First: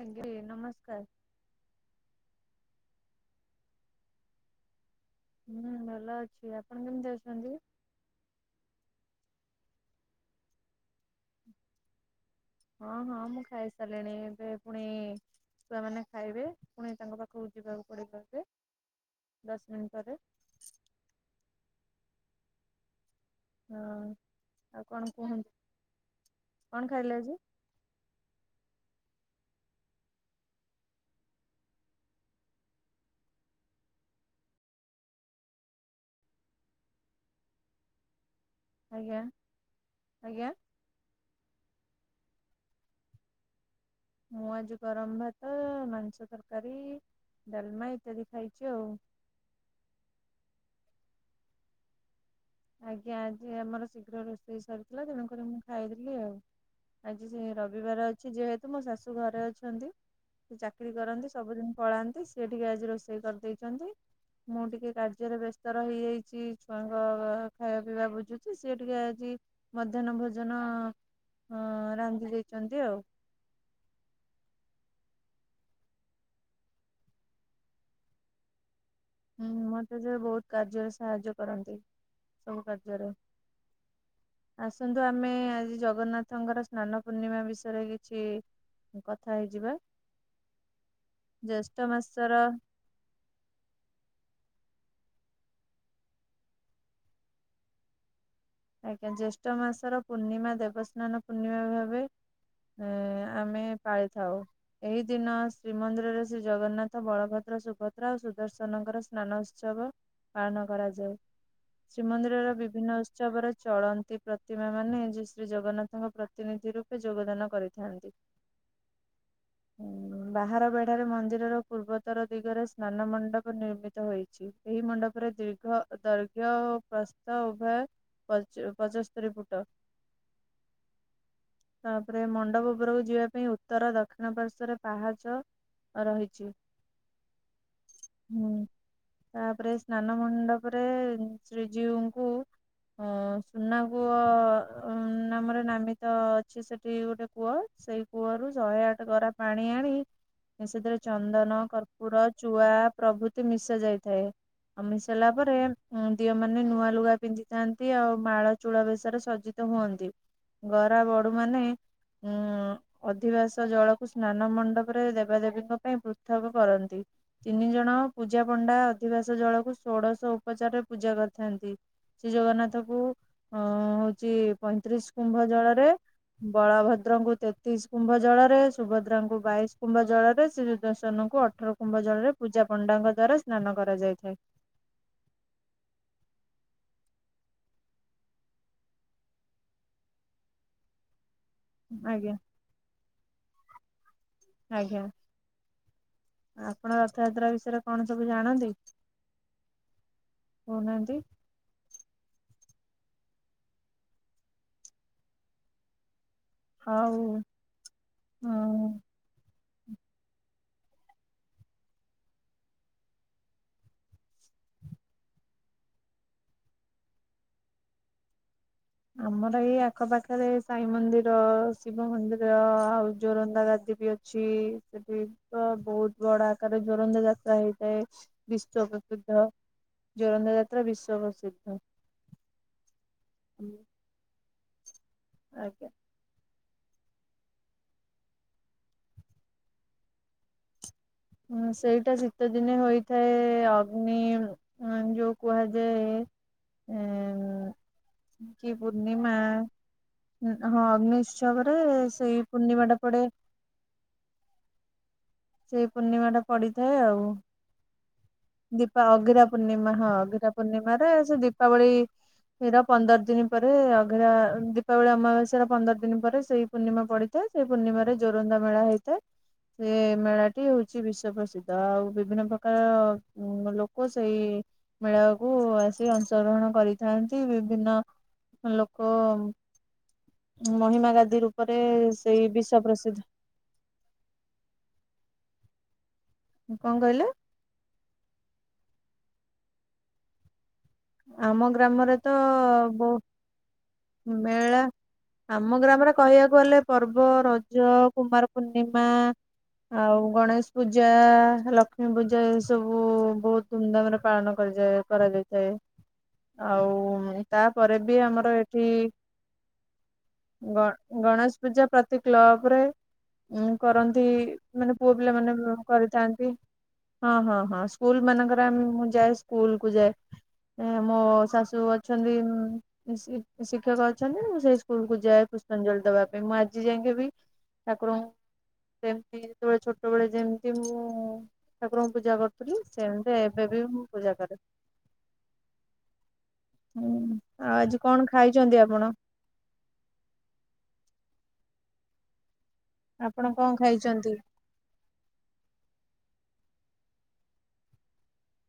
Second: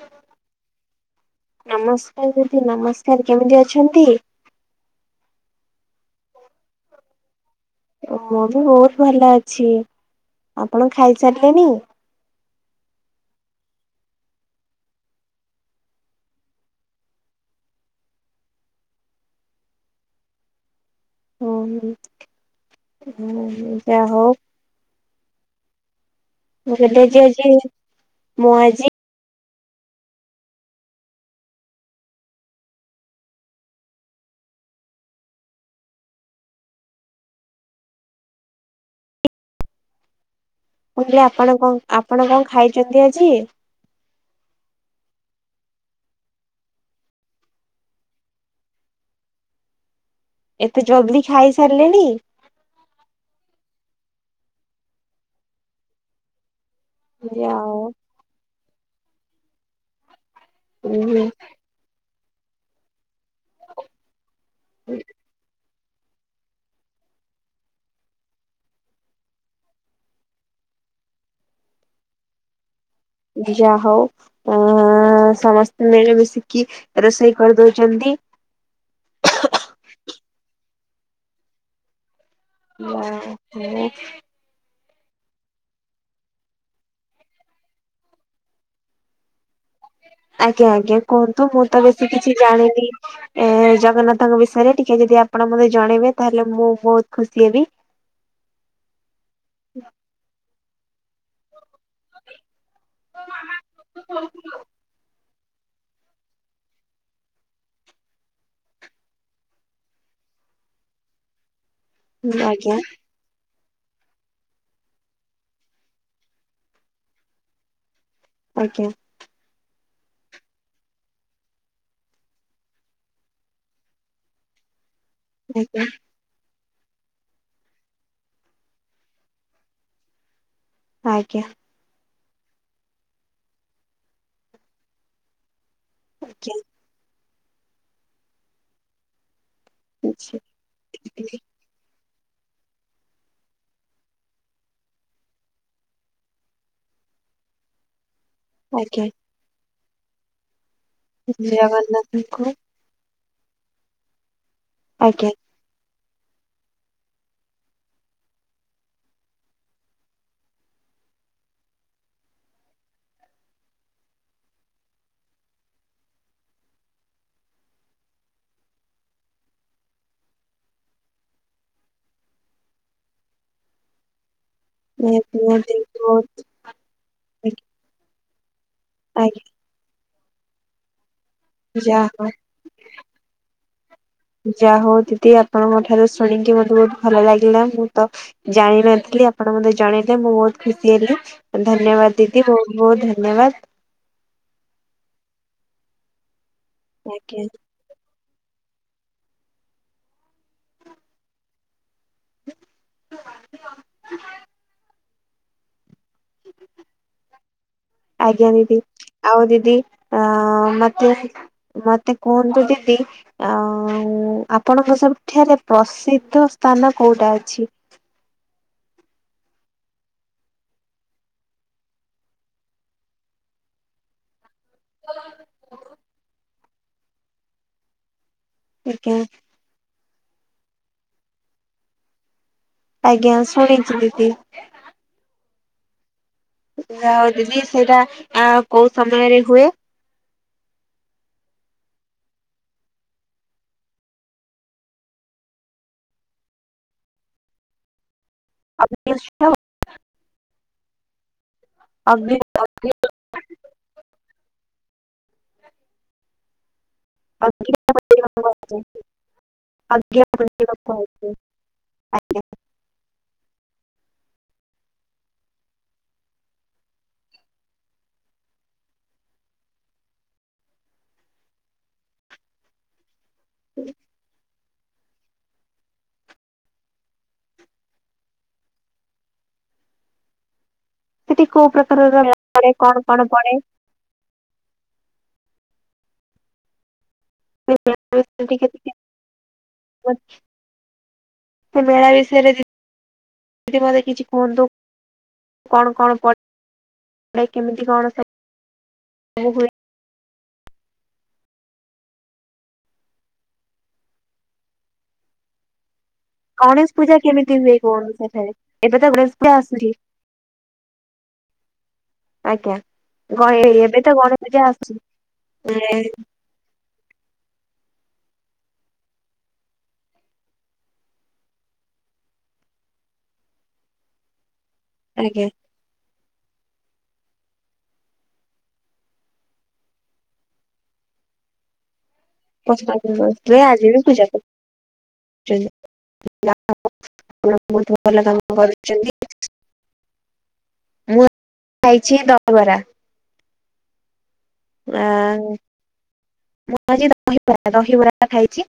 ଆଗେ ନମସ୍କାର। ନମସ୍କାର ଦିଦି ନମସ୍କାର କେମିତି ଅଛନ୍ତି? ହୁଁ ଭଲ ଅଛି ଆପଣ କେମିତି ଅଛନ୍ତି? ଓ ମୁଁ ବି ବୋହୁତ ଭଲ ଅଛି ଆପଣ ଖାଇ ସାରିଲେଣି? ହଁ ହଁ ମୁଁ ଖାଇ ସାରିଲିଣି ଏବେ ପୁଣି ଛୁଆମାନେ ଖାଇବେ ପୁଣି ତାଙ୍କ ପାଖକୁ ଯିବାକୁ ପଡ଼ିବ ଏବେ ଦଶ ମିନଟ୍ ପରେ। ଓହୋ [unintelligible] ହଁ। ଯାହୋଉ ଆଉ କଣ କୁହନ୍ତୁ। ମୁଁ କଣ କହିଲି ଖାଇଲେ ଆଜି ଆଜି ମୁଁ ଆଜି ଆଜ୍ଞା ଆଜ୍ଞା? ମୁଁ କହିଲି ଆପଣ କଣ ଆପଣ କଣ ଖାଇଚନ୍ତି ଆଜି? ମୁଁ ଆଜି ଗରମ ଭାତ, ମାଂସ ତରକାରୀ, ଡାଲମା ଇତ୍ୟାଦି ଖାଇଚି ଆଉ। ଏତେ ଜଲ୍ଦି ଖାଇ ସାରିଲେଣି। ଆଜ୍ଞା ଆଜି ଆମର ଶୀଘ୍ର ରୋଷେଇ ସରିଥିଲା ତେଣୁକରି ମୁଁ ଖାଇଦେଲି ଆଉ। ଆଜି ସେ ଯା ହଉ ରବିବାର ଅଛି ଯେହେତୁ ମୋ ଶାଶୁ ଘରେ ଅଛନ୍ତି ସେ ଚାକିରି ଉହୁଁ କରନ୍ତି ସବୁଦିନ ପଳାନ୍ତି ସେ ଟିକେ ଆଜି ରୋଷେ ଷେଇ କରିଦେଇଚନ୍ତି ମୁଁ ଟିକେ କାର୍ଯ୍ୟରେ ବ୍ୟସ୍ତ ରହି ଯାଇଛି ଛୁଆଙ୍କ ଖାଇବା ପିଇବା ବୁଝୁଚି ସିଏ ଟିକେ ଆଜି ମଧ୍ୟାହ୍ନ ଭୋଜନ ଅଁ ରାନ୍ଧି ଦେଇଚନ୍ତି ଆଉ। ଦି ଯାହୋଉ ଆ ସମସ୍ତେ ମିଳିମିଶିକି ରୋଷେଇ କରିଦୋଉଛନ୍ତି। ହୁଁ ମତେ ଯେ ବହୁତ କାର୍ଯ୍ୟରେ ସାହାଯ୍ୟ କରନ୍ତି। ସବୁ କାର୍ଯ୍ୟରେ। ଯା ହଉ ଆସନ୍ତୁ ଆମେ ଆଜି ଜଗନ୍ନାଥଙ୍କର ସ୍ନାନ ପୂର୍ଣ୍ଣିମା ବିଷୟରେ କିଛି କଥା ହେଇଯିବା। ଆଜ୍ଞା ଆଜ୍ଞା କୁହନ୍ତୁ, ମୁଁ ତ ଜ୍ୟେଷ୍ଠ ବେଶୀ କିଛି ମାସର ଜାଣିନି ଏ ଜଗନ୍ନାଥଙ୍କ ବିଷୟରେ ଟିକେ ଯଦି ଆପଣ ମୋତେ ଜଣେଇବେ ତାହେଲେ ମୁଁ ବହୁତ ଖୁସି ହେବି। ଆଜ୍ଞା, ଜ୍ୟେଷ୍ଠ ମାସର ପୂର୍ଣ୍ଣିମା ଦେବସ୍ନାନ ପୂର୍ଣ୍ଣିମା ଭାବେ ଏ ଆମେ ପାଳିଥାଉ, ଏହି ଦିନ ଶ୍ରୀମନ୍ଦିରରେ ଶ୍ରୀ ଜଗନ୍ନାଥ ବଳଭଦ୍ର ସୁଭଦ୍ରା ଓ ସୁଦର୍ଶନଙ୍କର ସ୍ନାନ ଉତ୍ସବ ପାଳନ କରାଯାଏ, ଶ୍ରୀମନ୍ଦିରର ଆଜ୍ଞା ବିଭିନ୍ନ ଉ ଉତ୍ସବରେ ଚଳନ୍ତି ପ୍ରତିମା ମାନେ ଯେ ଶ୍ରୀ ଜଗନ୍ନାଥଙ୍କ ପ୍ରତିନିଧି ରୂପେ ଯୋଗଦାନ କରିଥାନ୍ତି। ଆଜ୍ଞା। ଉଁ ବାହାର ବେଢାରେ ମନ୍ଦିରର ପୂର୍ବୋତର ଦିଗରେ ସ୍ନାନ ମଣ୍ଡପ ନିର୍ମିତ ହୋଇଛି। ଏହି ମଣ୍ଡପରେ ଦୀର୍ଘ ଆଜ୍ଞା ଦୈର୍ଘ୍ୟ ପ୍ରସ୍ଥ ଉଭୟ ପ ପଚସ୍ତରୀ ଫୁଟ। ଆଜ୍ଞା। ତାପରେ ମଣ୍ଡପ ଉପରକୁ ଯିବା ପାଇଁ ଉତ୍ତର ଦକ୍ଷିଣ ପାର୍ଶ୍ଵରେ ପାହାଚ ରହିଛି, ହୁଁ ତାପରେ ସ୍ନାନ ଆଜ୍ଞା। ମଣ୍ଡପରେ ଶ୍ରୀଜୀଉଙ୍କୁ ଅ ସୁନା କୂଅ ନାମରେ ନାମିତ ଅଛି ସେଠି ଗୋଟେ କୂଅ ସେଇ କୂଅରୁ ଶହେ ଆଜ୍ଞା ଆଠ ଗରା ପାଣି ଆଣି, ସେଥିରେ ଚନ୍ଦନ କର୍ପୁର ଜଗନ୍ନାଥଙ୍କୁ ଚୁଆ ପ୍ରଭୃତି ମିଶା ଯାଇଥାଏ, ଆଉ ଆଜ୍ଞା ମିଶାଇଲା ପରେ ଦିଅ ମାନେ ନୂଆ ଲୁଗା ପିନ୍ଧିଥାନ୍ତି, ଆଉ ମାଳ ଚୂଳ ବେଶରେ ସଜିତ ହୁଅନ୍ତି। ଗରା ବଡୁ ମାନେ ଉଁ ଅଧିବାସ ଜଳକୁ ସ୍ନାନ ମଣ୍ଡପରେ ଦେବାଦେବୀଙ୍କ ପାଇଁ ପୃଥକ କରନ୍ତି। ତିନି ଜଣ ପୂଜା ପଣ୍ଡା ଅଧିବାସ ଜଳକୁ ଷୋଡଶ ଉପଚାରରେ ପୂଜା କରିଥାନ୍ତି। ଶ୍ରୀ ଜଗନ୍ନାଥ କୁ ଉଁ ହଉଛି ପଇଁତିରିଶ ନିହାତି କୁମ୍ଭ ନିହାତି ଜଳରେ ବହୁତ ବଳଭଦ୍ରଙ୍କୁ ତେତିଶ କୁମ୍ଭ ଜଳ ରେ, ସୁଭଦ୍ରାଙ୍କୁ ଆଜ୍ଞା ବାଇଶ କୁମ୍ଭ ଜଳରେ ଶ୍ରୀ ଦର୍ଶନଙ୍କୁ ଅଠର ଯା କୁମ୍ଭ ହଉ ଜଳରେ ପୂଜା ପଣ୍ଡାଙ୍କ ଦ୍ଵାରା ସ୍ନାନ କରାଯାଇଥାଏ। ଯାହା ହଉ ଦିଦି ଆପଣଙ୍କ ଠାରୁ ଶୁଣିକି ମତେ ବହୁତ ଭଲ ଲାଗିଲା, ମୁଁ ତ ଜାଣିନଥିଲି ଆପଣ ମତେ ଜଣେଇଲେ ମୁଁ ବହୁତ ଖୁସି ହେଲି। ଧନ୍ୟବାଦ ଆଜ୍ଞା ଦିଦି ବହୁତ ବହୁତ ଧନ୍ୟବାଦ। ଆଜ୍ଞା। ଆପଣ ଆଜ୍ଞା। ରଥଯାତ୍ରା ବିଷୟରେ କଣ ସବୁ ଜାଣନ୍ତି କହୁନାହାନ୍ତି? ଆଉ ଆଜ୍ଞା ଦିଦି। ହଁ ଆଉ ଦିଦି ଅଁ ମତେ ମତେ କୁହନ୍ତୁ ଦିଦି ଆ ଉ ଆପଣଙ୍କ ସବୁଠାରେ ପ୍ରସିଦ୍ଧ ସ୍ଥାନ କୋଉଟା ଅଛି? ଆମର ଏଇ ଆଖପାଖରେ ସାଇ ମନ୍ଦିର, ଶିବ ମନ୍ଦିର ଆଉ ଜୋରନ୍ଦା ଗାଦି ବି ଅ ଅଛି ସେଠି ତ ବହୁତ ବଡ ଆକାର ଜୋରନ୍ଦା ଯାତ୍ରା ହେଇଥାଏ। ବିଶ୍ୱ ଆଜ୍ଞା ପ୍ରସିଦ୍ଧ ଜୋରନ୍ଦା ଯାତ୍ରା ବିଶ୍ଵ ପ୍ରସିଦ୍ଧ। ଆଜ୍ଞା ଶୁଣିଛି ଦିଦି। ଆଜ୍ଞା। ଆଉ ଦିଦି ସେଇଟା ଆଁ କୋଉ ସମୟରେ ହୁଏ? ହୁଁ ସେଇଟା ଶୀତ ଦିନେ ହୋଇଥାଏ ଅଗ୍ନି ଉଁ ଯୋଉ କୁହାଯାଏ ଏଁ କି ଅଗ୍ନି ପୂର୍ଣ୍ଣିମା ଉତ୍ସବ ହଁ ଅଗ୍ନିଉତ୍ସବରେ ଅଗ୍ନି ସେଇ ପୁର୍ଣିମା ଟା ପଡେ ସେଇ ପୂର୍ଣ୍ଣିମା ଟା ପଡିଥାଏ ଆଉ। [unintelligible] ଦୀପା ଅଗିରା ପୂର୍ଣ୍ଣିମା ହଁ ଅଗିରା ପୂର୍ଣ୍ଣିମା ରେ ସେ ଦୀପାବଳି ର ପନ୍ଦର ଦିନ ପରେ ଅଗିରା ଦୀପାବଳି ଅମାବାସ୍ୟର ପନ୍ଦର ଦିନ ପରେ ସେଇ ପୂର୍ଣ୍ଣିମା ପଡିଥାଏ ସେ ପୂର୍ଣ୍ଣିମାରେ ଜୋରନ୍ଦା ମେଳା ହେଇଥାଏ ସେ ମେଳାଟି ହଉଛି ବିଶ୍ଵ ପ୍ରସିଦ୍ଧ ଆଉ ବିଭିନ୍ନ ପ୍ରକାର ଅ ଲୋକ ସେଇ ମେଳାକୁ ଆସି ଅଂଶ ଗ୍ରହଣ କରିଥାନ୍ତି ବିଭିନ୍ନ ଲୋକ ଅ ମହିମା ଗାଦି ସେଠି କୋଉ ରୂପରେ ପ୍ରକାରର ମେଳା ସେଇ ପଡେ ବିଶ୍ଵ କଣ କଣ ପ୍ରସିଦ୍ଧ ପଡେ କଣ କହିଲେ? [inaudible] ଆମ ସେ ମେଳା ଗ୍ରାମରେ ତ ବିଷୟରେ ଦିଦି ମତେ କିଛି ବହୁ କୁହନ୍ତୁ ମେଳା ଆମ କଣ କଣ ଗ୍ରାମରେ କହିବାକୁ ଗଲେ ପର୍ବ ପଡେ କେମିତି ରଜ, କଣ ସବୁ କୁମାର ପୂର୍ଣ୍ଣିମା ହୁଏ? ଆଉ ଗଣେଶ ପୂଜା ଲକ୍ଷ୍ମୀ ପୂଜା ଏ ସବୁ ବହୁତ ଧୁମଧାମରେ ପାଳନ କରାଯାଏ। କରାଯାଇଥାଏ। ଆଉ ଗଣେଶ ପୂଜା କେମିତି ହୁଏ ତାପରେ କଣ ବି ସେଠାରେ ଆମର ଏଠି ଏବେ ତ ଗଣେଶ ପୂଜା ଆସୁଛି? ଗ ଗଣେଶ ପୂଜା ପ୍ରତି ଆଜ୍ଞା। କ୍ଲବରେ ଗଣେ ଉଁ ଏବେ ତ କରନ୍ତି ଗଣେଶ ପୂଜା ମାନେ ଆସୁଛି ପୁଅ ପିଲାମାନେ କରିଥାନ୍ତି ହଁ ହଁ ହଁ ସ୍କୁଲ ମାନଙ୍କରେ ଆମ ମୁଁ ଯାଏ ସ୍କୁଲ କୁ ଯାଏ ମୋ ଶାଶୁ ଅଛନ୍ତି ଉଁ ଶିକ୍ଷକ ଅଛନ୍ତି ମୁଁ ସେଇ ସ୍କୁଲକୁ ଯାଏ ଆଜ୍ଞା। ପୁଷ ପୁଷ୍ପାଞ୍ଜଳି ଦବା ପାଇଁ ମୁଁ ଆଜି ଯାକେ ବିି ଠାକୁରଙ୍କୁ ସେମତି ଯେତେବେଳେ ଛୋଟବେଳେ ଯେମତି ମୁଁ ଠାକୁରଙ୍କୁ ପୂଜା କରୁ ସେମିତି ଏବେ ବି ମୁଁ ପୂଜା କରେ। ଯାହା ହୁଁ ହଉ ଆଉ ଆଜି ବହୁତ ଭଲ କଣ କାମ ଖାଇଛନ୍ତି ଆପଣ କରୁଛନ୍ତି। ମୁଁ ଆଜି ଖାଇଛି ଦହିବରା। ଆପଣ କଣ ଖାଇଛନ୍ତି? ଆ ମୁଁ ଆଜି ଦହିବରା ଦହିବରା ଖାଇଛି।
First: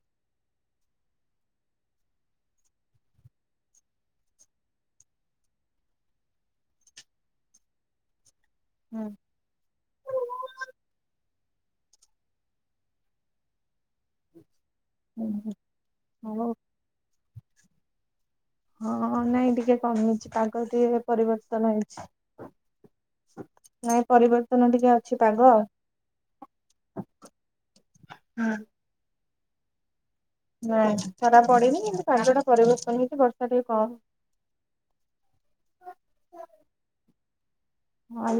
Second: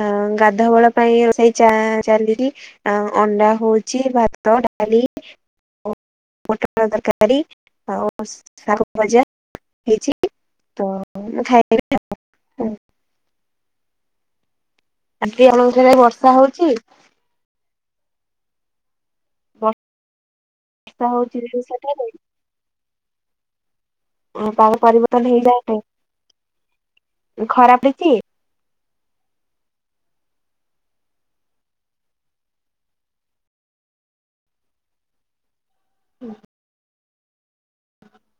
ଅ ଗାଧୁଆବଳ ପାଇଁ ରୋଷେଇ ଚା ଚାଲିଛି ଆ ଅଣ୍ଡା ହଉଛି ଭାତ ଡାଲି ମଟ ତରକାରୀ। ଆଉ ଶାଗ ହୁଁ ଭଜା ହେଇଛି ତ ମୁଁ ଖାଇନେବି। ଆଜି ହୁଁ ଆମ ଥରେ ବର୍ଷା ହଉ ହଉଛି। ହଁ ନାଇଁ ବର୍ଷା ଟିକେ କମିଛି ପାଗ ଟିକେ ବର୍ଷା ହଉଛି ଯେ ପରିବର୍ତ୍ତନ ସେଠାରେ ହେଇଛି। ନାଇଁ। ପରିବର୍ତ୍ତନ ପାଗ ଟିକେ ଅଛି ପରିବର୍ତ୍ତନ ପାଗ ହେଇଯାଏ ଖରା ପଡିଛି ହଁ। ନାଇଁ ଖରା ପଡନି କିନ୍ତୁ ପାଗଟା ପରିବର୍ତ୍ତନ ହେଇଛି ବର୍ଷା ଟିକେ କମ ହୁଁ। ହଁ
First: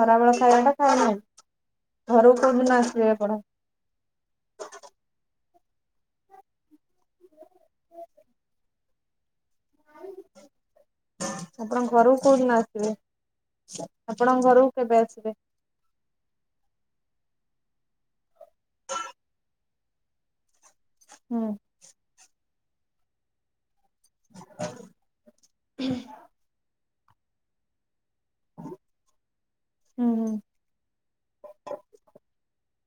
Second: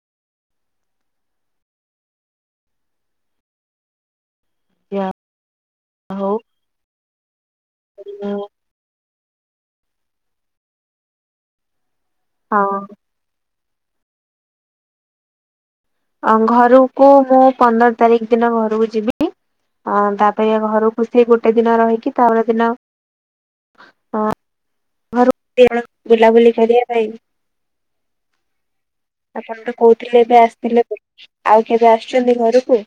ଖରାବେେଳ ଖାଇବାଟା ଖାଇ ନାହିଁ ଘରକୁ କୋଉ ଦିନ ଆସିବେ ଆପଣ? ୟା ଆଉ ଏଇନା ଆଉ ଆପଣ ଘରକୁ କୋଉଦିନ ଆସିବେ? ଆପଣଙ୍କ ଘରକୁ କେବେ ଆସିବେ? ଆଁ ଘରକୁ ମୁଁ ପନ୍ଦର ତାରିଖ ଦିନ ଘରକୁ ଯିବି ଅ ତାପରେ ଘରକୁ ଖୁସି ହୁଁ ଗୋଟେ ଦିନ ରହିକି ତାପର ଦିନ ଅ ବୁଲାବୁଲି କରିବା ପାଇଁ ହଁ। ଆପଣ ତ କହୁଥିଲେ ଏବେ ଆସିଥିଲେ ବୋଲି ଆଉ କେବେ ଆସୁଛନ୍ତି ଘରକୁ?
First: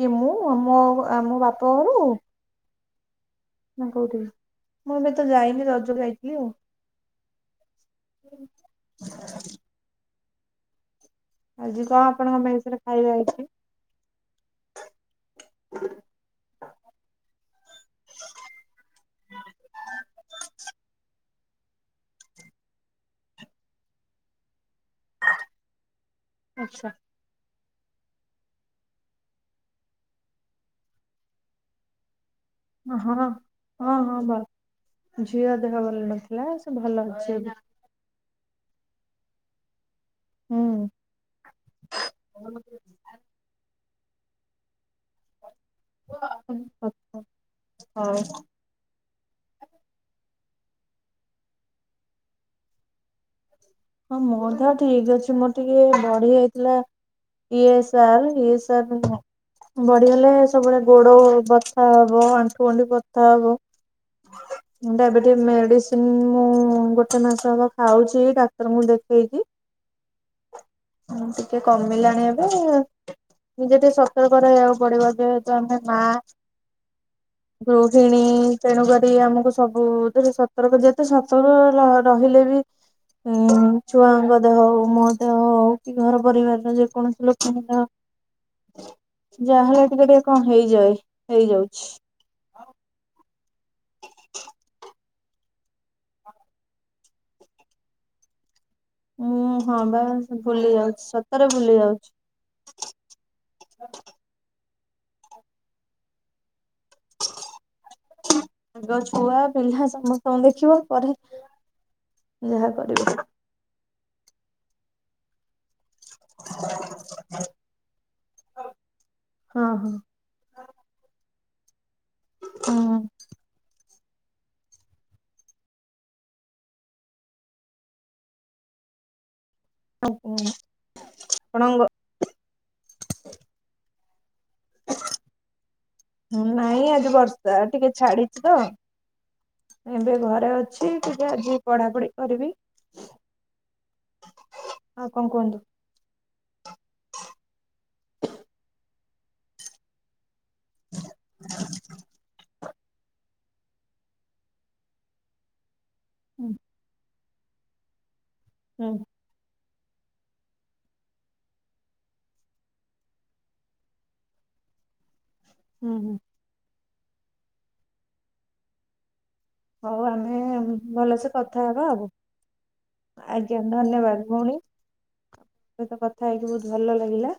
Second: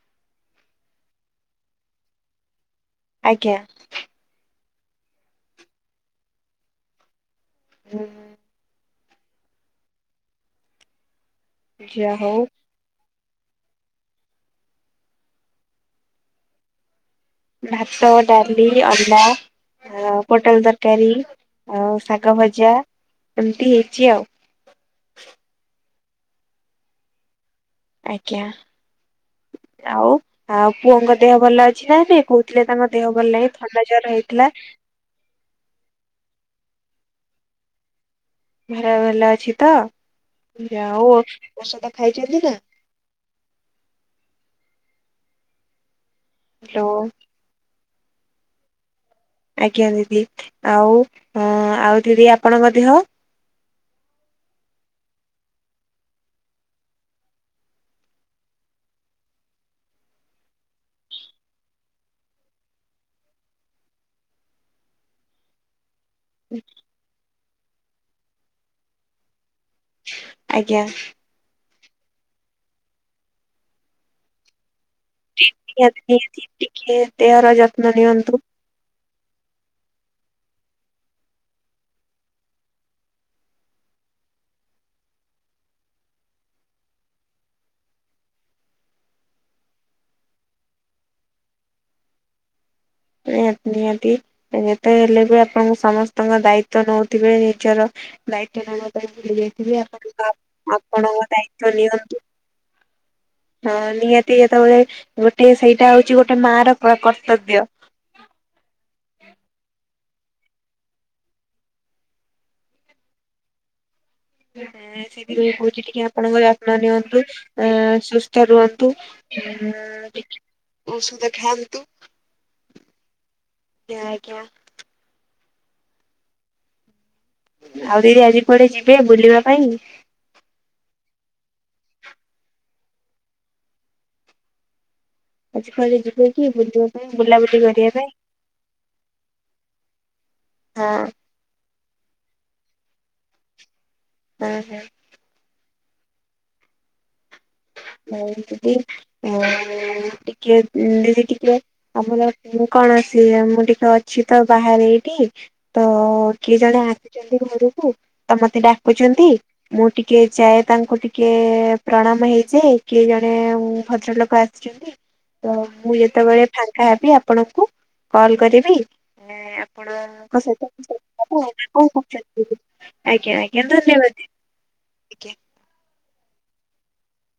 କି ମୁଁ ମୋ ମୋ ବାପଘରକୁ? ଆଜ୍ଞା। ମୁଁ କଉଥିଲି ମୁଁ ଏବେ ତ ଯାଇନି ରଜ ଯାଇଥିଲି ଆଉ ହୁଁହୁଁ। ଆଜି କଣ ଯା ଆପଣଙ୍କ ହଉ ମେଷରେ ଖାଇବା ଅଛି? ଭାତ ଡାଲି ଅଣ୍ଡା। ଆ ପୋଟଳ ତରକାରୀ ଆଉ ଶାଗ ଭଜା ଏମତି ହେଇଛି ଆଉ। ଆଛା। ଆଜ୍ଞା ଆଉ ଆଉ ପୁଅଙ୍କ ଦେହ ଭଲ ଅଛି ନାଦି କହୁ ଥିଲେ ତାଙ୍କ ଦେହ ହଁ ଭଲ ନାହିଁ ଥଣ୍ଡା ହଁ ଜର ହଁ ଭଲ। ହେଇଥିଲା। ଝିଅ ଦେହ ଭଲ ନଥିଲା ସେ ଭଲ ଅଛିବେ। ଭରା ଭଲ ଅଛି ତ ହୁଁ। ଯାଆଉ ଔଷଧ ଖାଇଛନ୍ତି ନା। ହ୍ୟାଲୋ [unintelligible] ହଉ ଆଜ୍ଞା ଦିଦି ଆଉ ହଁ ଆଉ ଦିଦି ଆପଣଙ୍କ ଦେହ? ହଁ ମୋର ତ ଠିକ ଅଛି ମୋର ଟିକେ ବଢିଆ ଯାଇଥିଲା। ଏଇଏ ସାର୍ ଇଏ ସାର୍ ନୁହଁ। ବଢି ହେଲେ ସବୁବେଳେ ଗୋଡ ବଥା ହବ ଆଣ୍ଠୁ ଗଣ୍ଠି ବଥା ହବ। ହୁଣ୍ଡା ମେଡିସିନ୍ ହୁଁ। ତିନି ମାସ ହବ ଖାଉଛି। ଡାକ୍ତରଙ୍କୁ ଦେଖେଇକି। ଆଜ୍ଞା। ଉ ଟିକେ କମିଲାଣି ଏବେ ନିଜେ ଟିକେ ସତର୍କ ରହିବାକୁ ପଡିବ। ଯେଉତୁ ଆମେ ମା ନିହାତି ନିହାତି ଟିକେ ଦେହର ଯତ୍ନ ଗୃହିଣୀ। ନିଅନ୍ତୁ ତେଣୁ କରି ଆମକୁ ସବୁତ୍ରୁ ଦେ ସତର୍କ ଦିଏ ତ ସତର୍କ ରହିଲେ ବି। ହୁଁ ଛୁଆଙ୍କ ଦେହ ହଉ ମୋ ଦେହ ହଉ କି ଘର ପରିବାରର ଯେକୌଣସି ଲୋକଙ୍କର ହ ଯାହେଲେ ଟିକେ ଟିକେ କଣ ହେଇଯାଏ ହେଇଯାଉଛି। ନିହା ଏ ହେଲେ ବି ଆପଣଙ୍କୁ ସମସ୍ତଙ୍କ ଦାୟିତ୍ଵ ନଉଥିବେ। ନିଜର ଦାୟିତ୍ବ ନଉନ। ଭୁଲି ମୁଁ ଯାଇଥିବେ ହଁ ବା ଆପଣ ଭୁଲି ଯାଉଛି ଆପଣଙ୍କ ସତରେ ଦାୟିତ୍ଵ ଭୁଲି ଯାଉଛି। ନିଅନ୍ତୁ। ହଁ ନିହାତି ଯେତେବେଳେ ଗୋଟେ ସେଇଟା ହଉଛି ଗୋଟେ ମା ର କର୍ତ୍ତବ୍ୟ। ତା ଛୁଆ ପିଲା ସମସ୍ତଙ୍କୁ ଦେଖିବ ପରେ। ଯାହା କରିବି। ସେ ଟିକେ ଭୋଜିଟେ। ଟ ଆପଣଙ୍କ ଯତ୍ନ ନିଅନ୍ତୁ ଆ ସୁସ୍ଥ ରୁହନ୍ତୁ। ହଁ ହଁ ଔଷଧ ଖାଆ ହୁଁ। ଆଜ୍ଞା ଆଜ୍ଞା। ଆଉ ଦିଦି ଆଜି ପଡେ ଯିବେ ବୁଲିବା ପାଇଁ। ଆପଣଙ୍କ। ଆଜି କୁଆଡେ ଯିବେ କି ବୁଲିବା ନାଇଁ ଆଜି ପାଇଁ ବୁଲାବୁଲି ବର୍ଷା ଟିକେ କରିବା ପାଇଁ ଛାଡିଛି ତ। ଏବେ ଘରେ ଅଛି ହଁ ଟିକ ଆଜି ପଢାପଢି କରିବି। ହୁଁ ହୁଁ। ହଁ କଣ କୁହନ୍ତୁ। ହ ଯଦି ଉଁ। ଟିକେ ଦିଦି ଟିକେ ଆମର ମୁଁ କଣ ଆସି ମୁଁ ଟିକେ ଅ। ଅଛି ତ ବାହାରେ ଏଇଠି ତ ହୁଁ କିଏ ଜଣେ ଆସିଛନ୍ତି ଘରକୁ। ତ ମତେ ହୁଁ ଡାକୁଛନ୍ତି ମୁଁ ଟିକେ ଯାଏ ତାଙ୍କୁ ଟିକେ ପ୍ରଣାମ ହେଇ। ଯେ କିଏ ଜଣେ ଭଦ୍ରଲୋକ ଆସିଛନ୍ତି ତ ହୁଁ ମୁଁ ହୁଁ ଯେତେବେଳେ। ଫାଙ୍କା ହେବି ଆପଣଙ୍କୁ କଲ୍ କରିବି। ହଉ ଆମେ ଆପଣଙ୍କ ସହିତ ଭଲସେ କଥା ହେବା କଣ ଆଉ। କହୁଛନ୍ତି ଆଜ୍ଞା ଧନ୍ୟବାଦ ଭଉଣୀ ଆଜ୍ଞା ଆ ସହିତ କଥା ହେଇକି ବହୁତ ଭଲ ଲାଗିଲା।